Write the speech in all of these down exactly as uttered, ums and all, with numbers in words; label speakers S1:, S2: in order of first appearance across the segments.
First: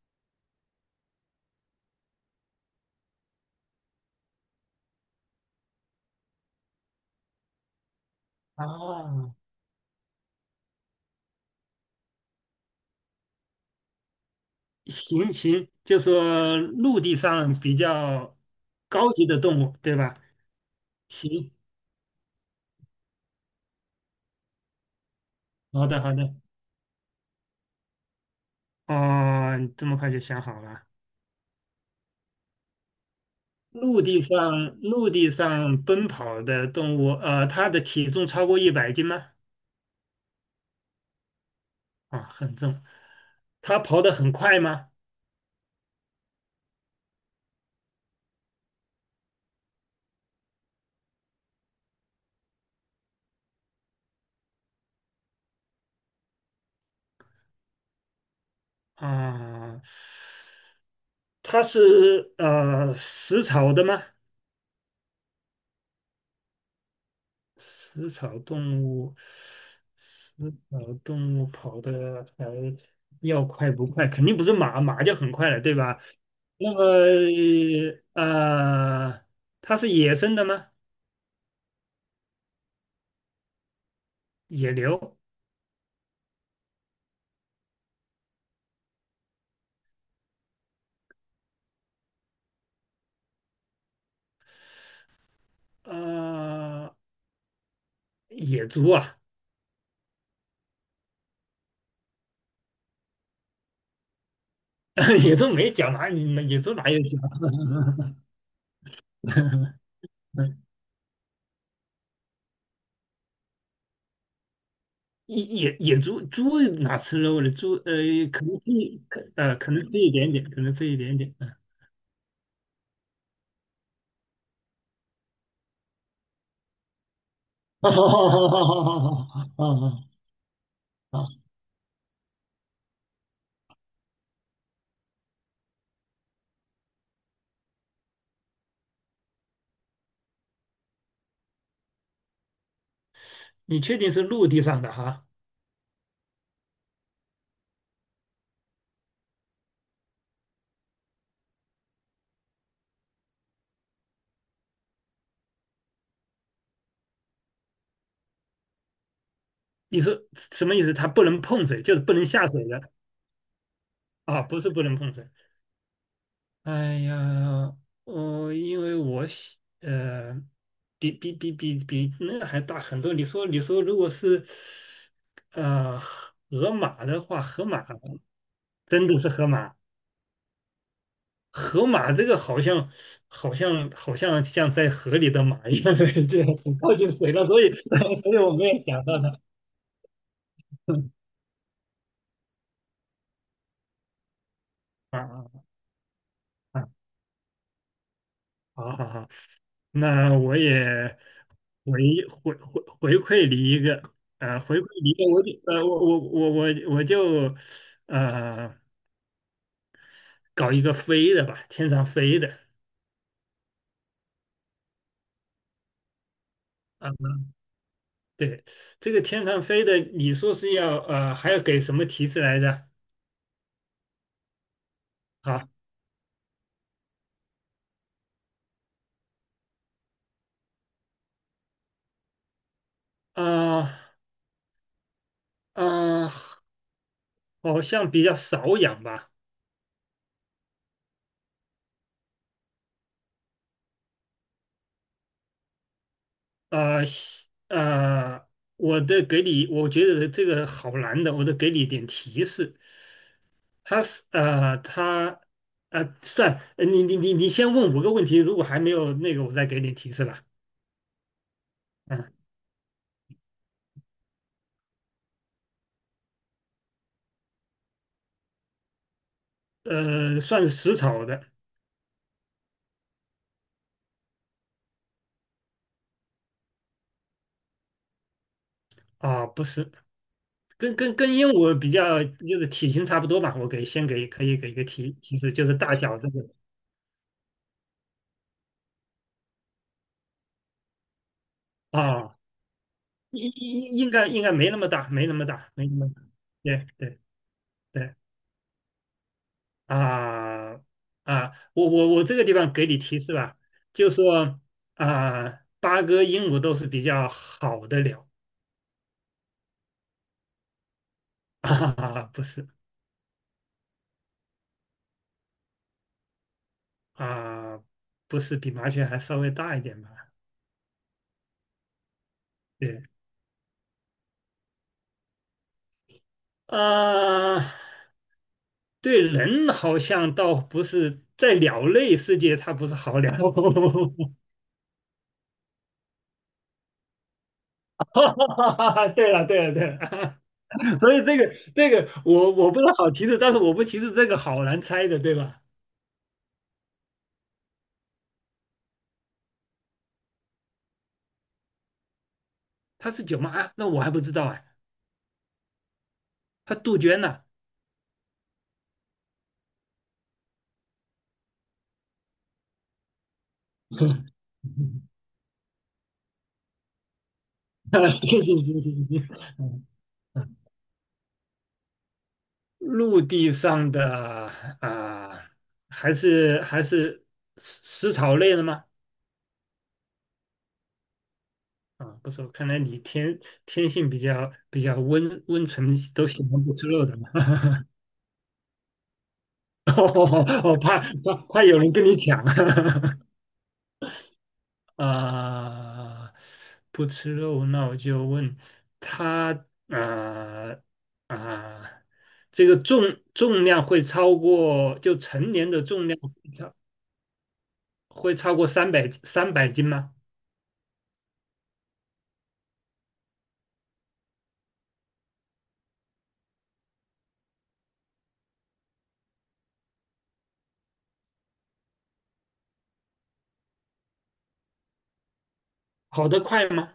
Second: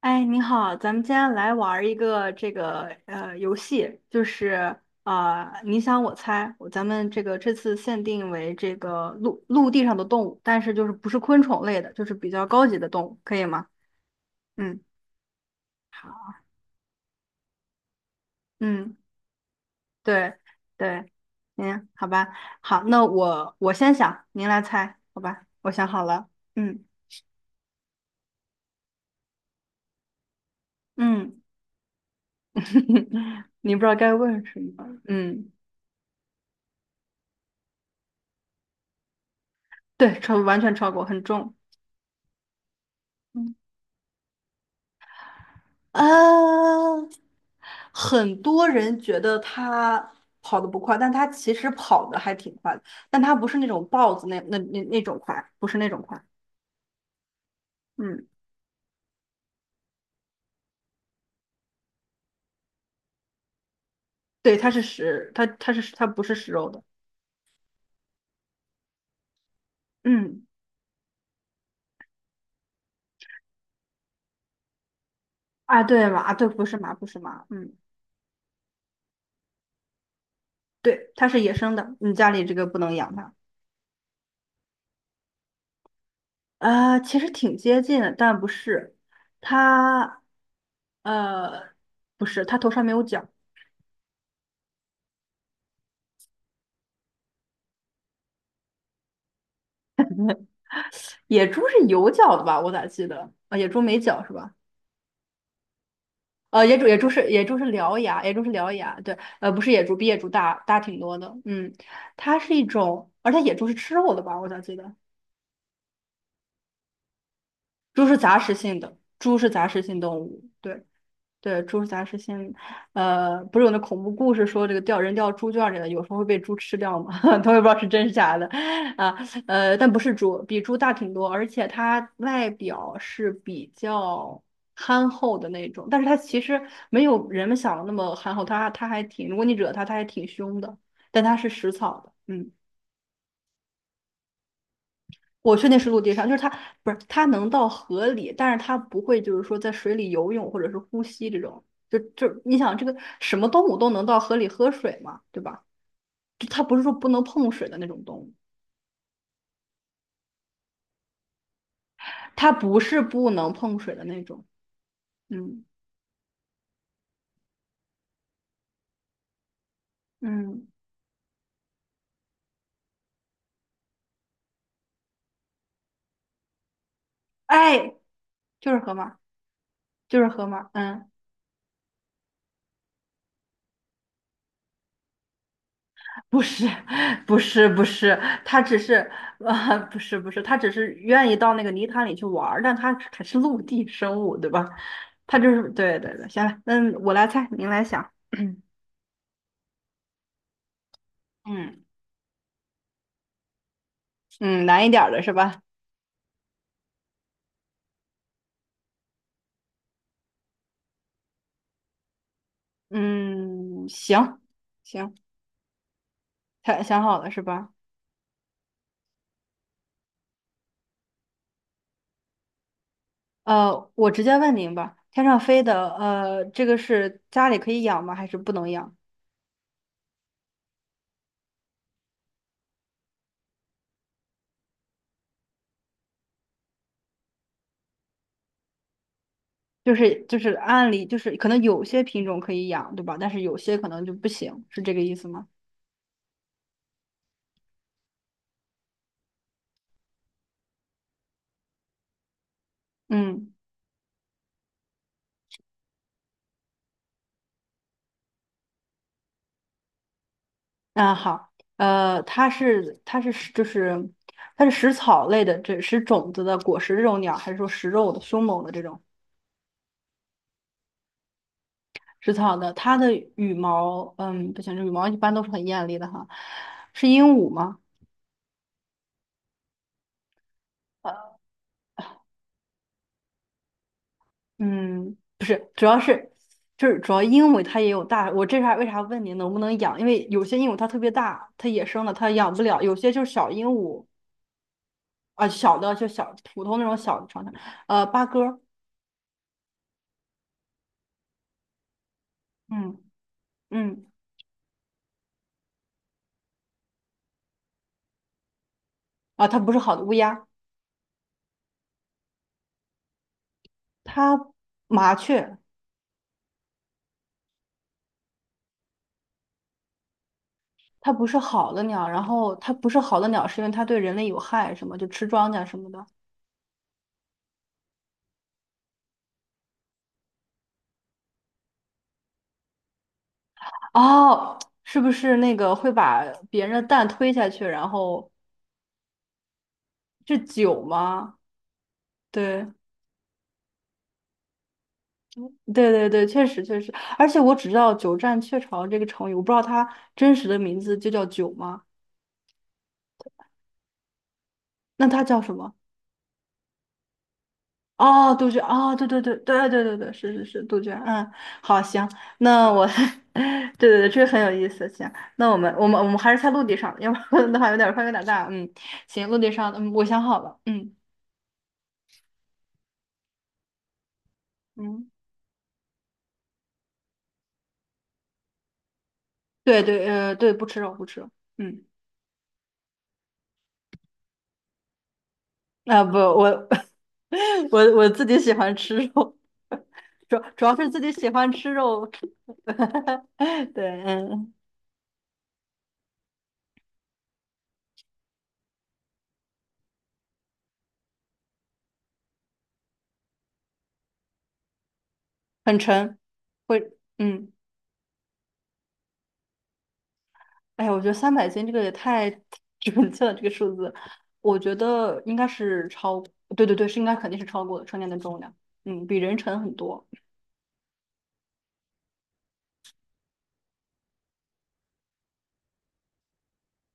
S1: 哎，你好，咱们今天来玩儿一个这个呃游戏，就是呃你想我猜，我咱们这个这次限定为这个
S2: 哦，
S1: 陆陆地上的动物，但是就是不是昆虫类的，就是比较高级的动物，可以吗？嗯。
S2: 行行，就
S1: 好，
S2: 说陆地上比较
S1: 嗯，
S2: 高级的动物，对吧？
S1: 对对，
S2: 行，
S1: 嗯，好吧。好，那我我先想，您来猜，好吧？我想
S2: 好的
S1: 好
S2: 好
S1: 了。
S2: 的，
S1: 嗯
S2: 哦，你这么快就想好了。
S1: 嗯。你不知道
S2: 陆
S1: 该
S2: 地
S1: 问什
S2: 上
S1: 么，
S2: 陆地
S1: 嗯。
S2: 上奔跑的动物，呃，它的体重超过一百斤吗？
S1: 对，超完全超过，很重。
S2: 啊，很重。它跑得很快吗？
S1: 嗯。很多人觉得它跑得不快，但它其实跑得还挺快的，但它不是那种豹子那那那那种快，不是那种快。嗯。
S2: 啊，它是呃食草的吗？
S1: 对，它是食，它它是它不是食肉的。
S2: 食草动物，食
S1: 嗯。
S2: 草动物跑的还要快不快？肯定不是马，马就很快了，对
S1: 啊，
S2: 吧？
S1: 对马，对，不
S2: 那
S1: 是
S2: 么
S1: 马，不是马。嗯。
S2: 呃，它是野生的吗？
S1: 对，它是野生的，你家里这个不能养它。
S2: 野牛？
S1: 啊，其实挺接近的，但不是。它，呃，不是，它头上没有角。
S2: 呃，野猪啊？
S1: 野猪是有角的吧？我咋记得？啊，野猪没角是吧？
S2: 野猪没脚哪里？野
S1: 呃，
S2: 猪
S1: 野猪
S2: 哪
S1: 野
S2: 有脚？
S1: 猪是野猪是獠牙，野猪是獠牙，对，呃，不是野猪，比野猪大大挺多的，嗯。它是一种，而且野猪是吃肉的吧？我咋记得。
S2: 野野野猪猪哪吃肉的？猪呃，
S1: 猪是杂
S2: 可
S1: 食
S2: 能吃
S1: 性的，
S2: 一可
S1: 猪是
S2: 呃，
S1: 杂
S2: 可
S1: 食
S2: 能吃
S1: 性
S2: 一
S1: 动
S2: 点点，
S1: 物，
S2: 可能
S1: 对。
S2: 吃一点点。嗯，
S1: 对，猪杂是先，呃，不是有那恐怖故事说这个掉人掉猪圈里了，有时候会被猪吃掉嘛，他也不知道 是
S2: 好哦
S1: 真
S2: 哦哦
S1: 是假的。啊，
S2: 哦哦哦哦
S1: 呃，但不
S2: 哦
S1: 是猪，比猪大挺多，而
S2: 哦。
S1: 且它外表是比较憨厚的那种，但是它其实没有人们想的那么憨厚，它它还挺，如果你惹它，它还挺凶的，但它是食草的，嗯。
S2: 你确定是陆地上的哈？
S1: 我确定是陆地上，就是它不是它能到河里，但是它不会就是说在水里游泳或者是呼吸这种。就就你想这个什么动物都能到河里喝水嘛，对吧？就它不是说不能碰水的那种动物。
S2: 你说什么意思？它不能碰水，就是不能下
S1: 它
S2: 水
S1: 不
S2: 的
S1: 是不能碰水的那
S2: 啊？
S1: 种。
S2: 不是不能碰水。
S1: 嗯
S2: 哎呀，我、因为我喜呃，
S1: 嗯。
S2: 比比比比比那个还大很多。你说你说，如果是呃河马的话，河马
S1: 哎，就是河
S2: 真
S1: 马，
S2: 的是河马，
S1: 就是河马。嗯。
S2: 河马这个好像好像好像像在河里的马一样，
S1: 不
S2: 这很
S1: 是，
S2: 靠近 水
S1: 不
S2: 了，所
S1: 是，
S2: 以
S1: 不是，
S2: 所以我
S1: 他
S2: 没
S1: 只
S2: 有想
S1: 是，
S2: 到它。
S1: 呃，不是，不是，他只是愿 意到那个泥潭里去玩儿，但他还是陆地生物，对吧？
S2: 啊
S1: 他
S2: 啊
S1: 就是，对对对，行了。
S2: 啊！
S1: 那我来猜，您来想，
S2: 好好好。那我也
S1: 嗯
S2: 回回回回馈你一个，呃，
S1: 嗯。
S2: 回馈
S1: 难一点儿
S2: 你一
S1: 的是
S2: 个，我就
S1: 吧？
S2: 呃，我我我我我就呃搞一个飞的吧，天上飞的
S1: 嗯，行行，他想
S2: 啊，
S1: 好了是吧？
S2: 对，这个天上飞的，你说是要呃还要给什么提示来着？
S1: 呃，我直接问您吧，天上飞
S2: 啊
S1: 的，呃，这个是家里可以养吗？还是不能养？
S2: 啊啊，好像比较少养吧，
S1: 就是就是按理就是可能有些品种可以养，对吧？但是有些可能就不行，是这个意思吗？
S2: 啊西呃，我的给你，我觉得这个好难的，我得给你一点提示。
S1: 嗯，
S2: 他是呃，他呃，算呃你你你你先问五个问题，如果还没有那个，我再给你提示吧。
S1: 那好。呃，
S2: 嗯，
S1: 它是它是就是它是食草类的，这食种子的果实这种鸟，还是说食肉的凶猛的这种
S2: 呃，算是食草的
S1: 食草的？它的羽毛，嗯，不行，这羽毛一般都是很艳丽的哈。是鹦鹉吗？
S2: 啊，不是，跟跟
S1: 呃
S2: 跟鹦鹉比较，就是体型差不多吧。我给先给可以给一个提
S1: 嗯，
S2: 提示，就是
S1: 主
S2: 大
S1: 要
S2: 小这
S1: 是
S2: 个
S1: 就是主要鹦鹉它也有大，我这啥为啥问你能不能养？因为有些鹦鹉它特别大，它野生的它
S2: 啊，
S1: 养不了，有些就是小
S2: 应
S1: 鹦
S2: 应
S1: 鹉
S2: 应该应该没那么大，没那么
S1: 啊、
S2: 大，
S1: 小
S2: 没
S1: 的
S2: 那
S1: 就
S2: 么大。
S1: 小普通那
S2: 对
S1: 种
S2: 对
S1: 小的长的。呃，
S2: 对
S1: 八哥。
S2: 啊啊，我我我这个地方给
S1: 嗯
S2: 你提示吧，
S1: 嗯。
S2: 就说啊，八哥、鹦鹉都是比较好的鸟。
S1: 啊，它不是好的乌鸦，
S2: 啊，不是
S1: 它麻雀，
S2: 啊，不是比麻雀还稍微大一点吧？
S1: 它不是好的鸟，然后它不是
S2: 对
S1: 好的鸟，是因为它对人类有害，什么就吃庄稼什么的。
S2: 啊，对人好像倒不是，在鸟类世界它不是好鸟。
S1: 哦，是不是那个会把别人的蛋推下去，然
S2: 哈
S1: 后
S2: 哈哈对了，对了，对
S1: 是
S2: 了，
S1: 酒
S2: 所以这
S1: 吗？
S2: 个这个我
S1: 对，
S2: 我不是好提示，但是我不提示这个好难猜的，对吧？
S1: 对对对，确实确实，而且我只知道"鸠占鹊巢"这个成语，我不知道它真实的名字就叫酒吗？
S2: 它是九妈啊那我还不知道啊，
S1: 那它叫什么？
S2: 它杜鹃呢、
S1: 哦，杜鹃，哦，对对对对对对对，是是是，杜鹃，嗯。好，行。那我，对对对，这个很有意思，行。那我们我们我们还是在陆地上，要不然 的话有点儿范围有点儿
S2: 谢
S1: 大。
S2: 谢
S1: 嗯，
S2: 谢谢
S1: 行，
S2: 行，
S1: 陆地上。
S2: 嗯
S1: 嗯，我想好了。嗯
S2: 陆地上的
S1: 嗯，
S2: 啊，还是还是食食草类的吗？
S1: 对对，呃，对，不吃肉，不吃肉。嗯。
S2: 啊，不错，看来你天天性比较比较温温存，
S1: 啊、不，
S2: 都喜
S1: 我
S2: 欢 不吃肉的嘛。
S1: 我我自己喜欢吃肉，主 主要
S2: 我
S1: 是
S2: 怕
S1: 自己喜
S2: 怕
S1: 欢
S2: 怕
S1: 吃
S2: 有人跟
S1: 肉，
S2: 你抢
S1: 对，嗯。
S2: 啊！不吃肉，那我就问他啊啊，这个重重量会超过就成年
S1: 很
S2: 的重
S1: 沉，
S2: 量会超
S1: 会。嗯。
S2: 会超过三百三百斤吗？
S1: 哎呀，我觉得三百斤这个也太 准确了，这个数字，我觉得应该是超，对对对，是应该肯定是超过了成年的重量。嗯，比人沉很多。
S2: 跑得快吗？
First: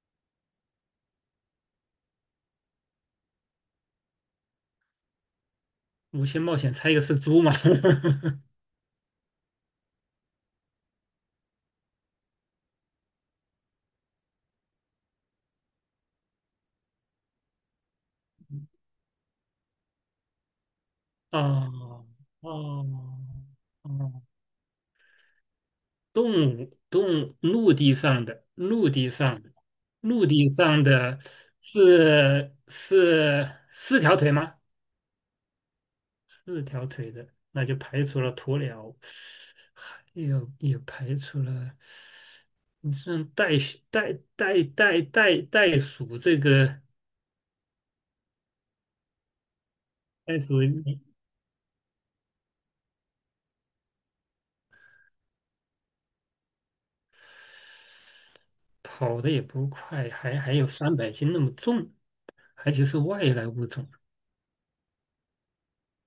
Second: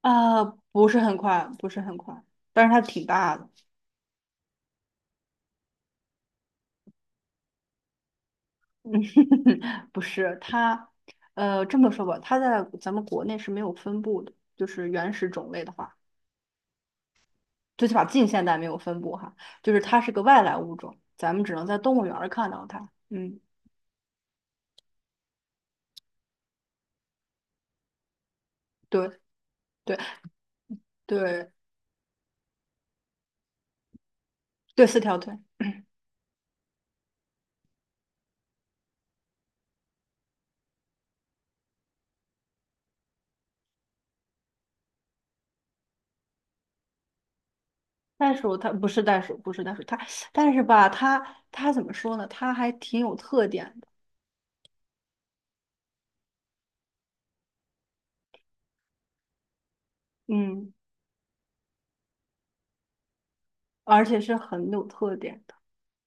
S1: 啊，不是很快，不是很快，但是它挺大的。
S2: 五星冒险猜一个是猪吗？
S1: 不是它，呃，这么说吧，它在咱们国内是没有分布的，就是原始种类的话，最起码近现代没有分布哈，就是它是个外来物种，咱们只能在动物
S2: 哦
S1: 园儿看到它，
S2: 哦
S1: 嗯。
S2: 哦，动物动物陆地上的陆
S1: 对
S2: 地上的
S1: 对
S2: 陆地上的
S1: 对
S2: 是是四条腿吗？
S1: 对，四条腿。
S2: 四条腿的，那就排除了鸵鸟，还有也排除了。你像袋鼠袋袋袋袋袋鼠这个
S1: 袋鼠它不是袋鼠，不是袋鼠，它
S2: 袋
S1: 但是
S2: 鼠，
S1: 吧，它它怎么说呢？它还挺有特点的。
S2: 跑的也不快，还还有
S1: 嗯，
S2: 三百斤那么重，而且是外来物种
S1: 而且是很有特点的。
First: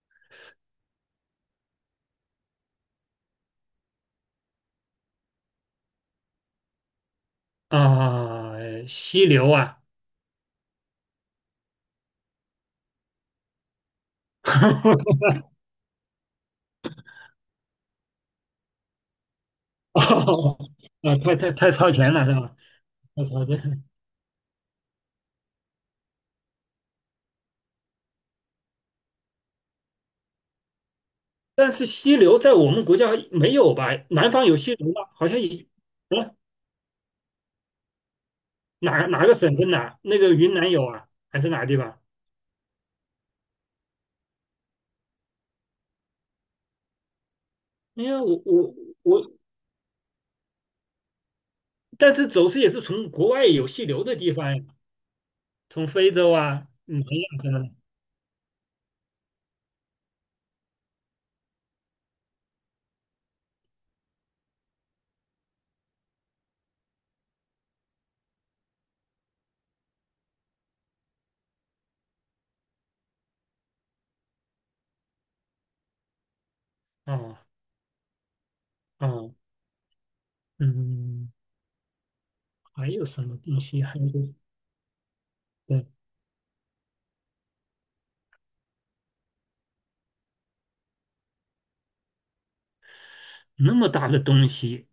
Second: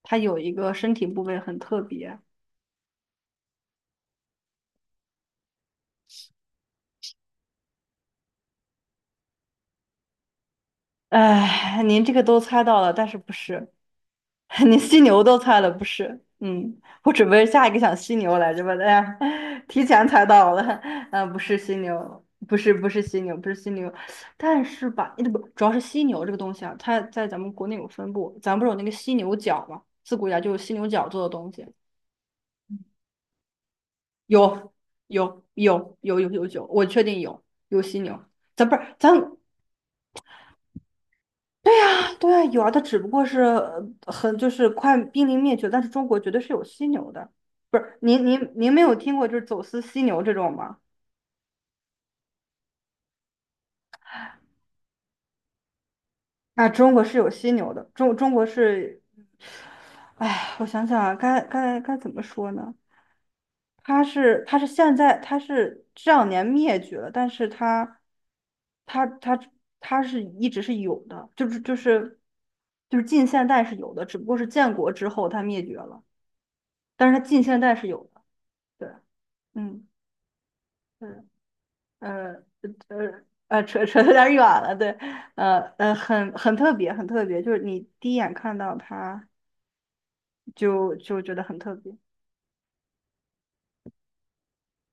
S1: 它有一个身体部位很特别。
S2: 啊，犀牛啊，
S1: 哎，您这个都猜到了，但是不是？你犀牛 都猜了不是？嗯，我准备下一个想犀牛来着吧，哎呀，提前猜到
S2: 哦
S1: 了。
S2: 啊，
S1: 嗯，
S2: 太
S1: 不
S2: 太
S1: 是
S2: 太
S1: 犀
S2: 超前
S1: 牛，
S2: 了是吧？
S1: 不是不是犀
S2: 太
S1: 牛，
S2: 超
S1: 不是
S2: 前
S1: 犀
S2: 了。
S1: 牛。但是吧，那不主要是犀牛这个东西啊，它在咱们国内有分布，咱不是有那个犀牛角嘛，自古以来就有犀牛角做的东西。
S2: 但是犀牛在我们国家没有吧？南方有
S1: 有
S2: 犀牛吗？好像
S1: 有
S2: 也，
S1: 有有有
S2: 啊，
S1: 有有，我确定有有犀牛，咱不是
S2: 哪
S1: 咱
S2: 哪个省份哪？那个云南有啊，还是哪个地方？
S1: 对啊，有啊。它只不过是呃很就是快濒临灭绝，但是中国绝对是有犀牛的，不是？
S2: 因为
S1: 您
S2: 我
S1: 您您
S2: 我
S1: 没有听过
S2: 我，
S1: 就是走私犀牛这种吗？
S2: 但是走私也是从国外有犀牛的地方呀，从非洲啊、
S1: 啊，中
S2: 南
S1: 国是有
S2: 亚
S1: 犀
S2: 什么的。
S1: 牛的，中中国是。哎，我想想啊，该该该怎么说呢？它是它是现在它是这两年灭绝了，但是它它它它是一直是有的，就是就是就是近现代是有的，只不过是建国之后它灭绝了，但是它
S2: 哦
S1: 近现代是有的。对。
S2: 哦，
S1: 嗯，是，
S2: 嗯。
S1: 呃，
S2: 还有什
S1: 呃，
S2: 么东
S1: 呃，
S2: 西？
S1: 扯扯
S2: 还
S1: 得
S2: 有
S1: 有
S2: 个
S1: 点远了，对，呃，
S2: 对，
S1: 呃，很很特别，很特别，就是你第一眼看到它就就觉得很特别。
S2: 那么大的东西，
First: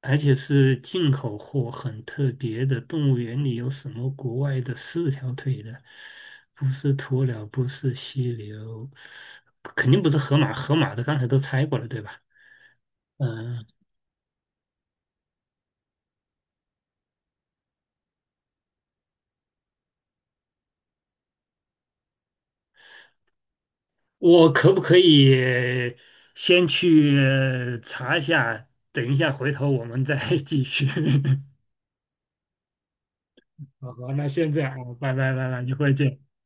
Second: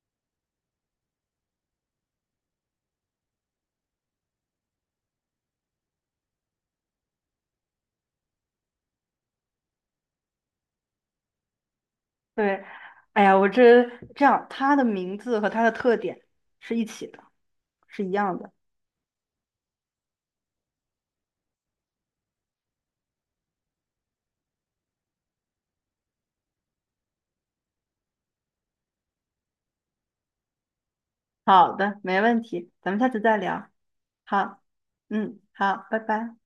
S2: 而且是进口货，很特别的。动物园里有什么国外的四条腿的？不是鸵鸟，不是犀牛，肯定不是河马。河马的刚才都猜过了，对吧？
S1: 对，哎呀，我
S2: 嗯，
S1: 这这样，它的名字和它的特点是一起的，是一样的。
S2: 我可不可以先去呃查一下？等一下，回头我们再 继续。
S1: 好的，没问题，咱们下次再聊。
S2: 好好，那现
S1: 好，
S2: 在样啊，拜拜
S1: 嗯，
S2: 拜拜，一
S1: 好，
S2: 会儿
S1: 拜
S2: 见。
S1: 拜。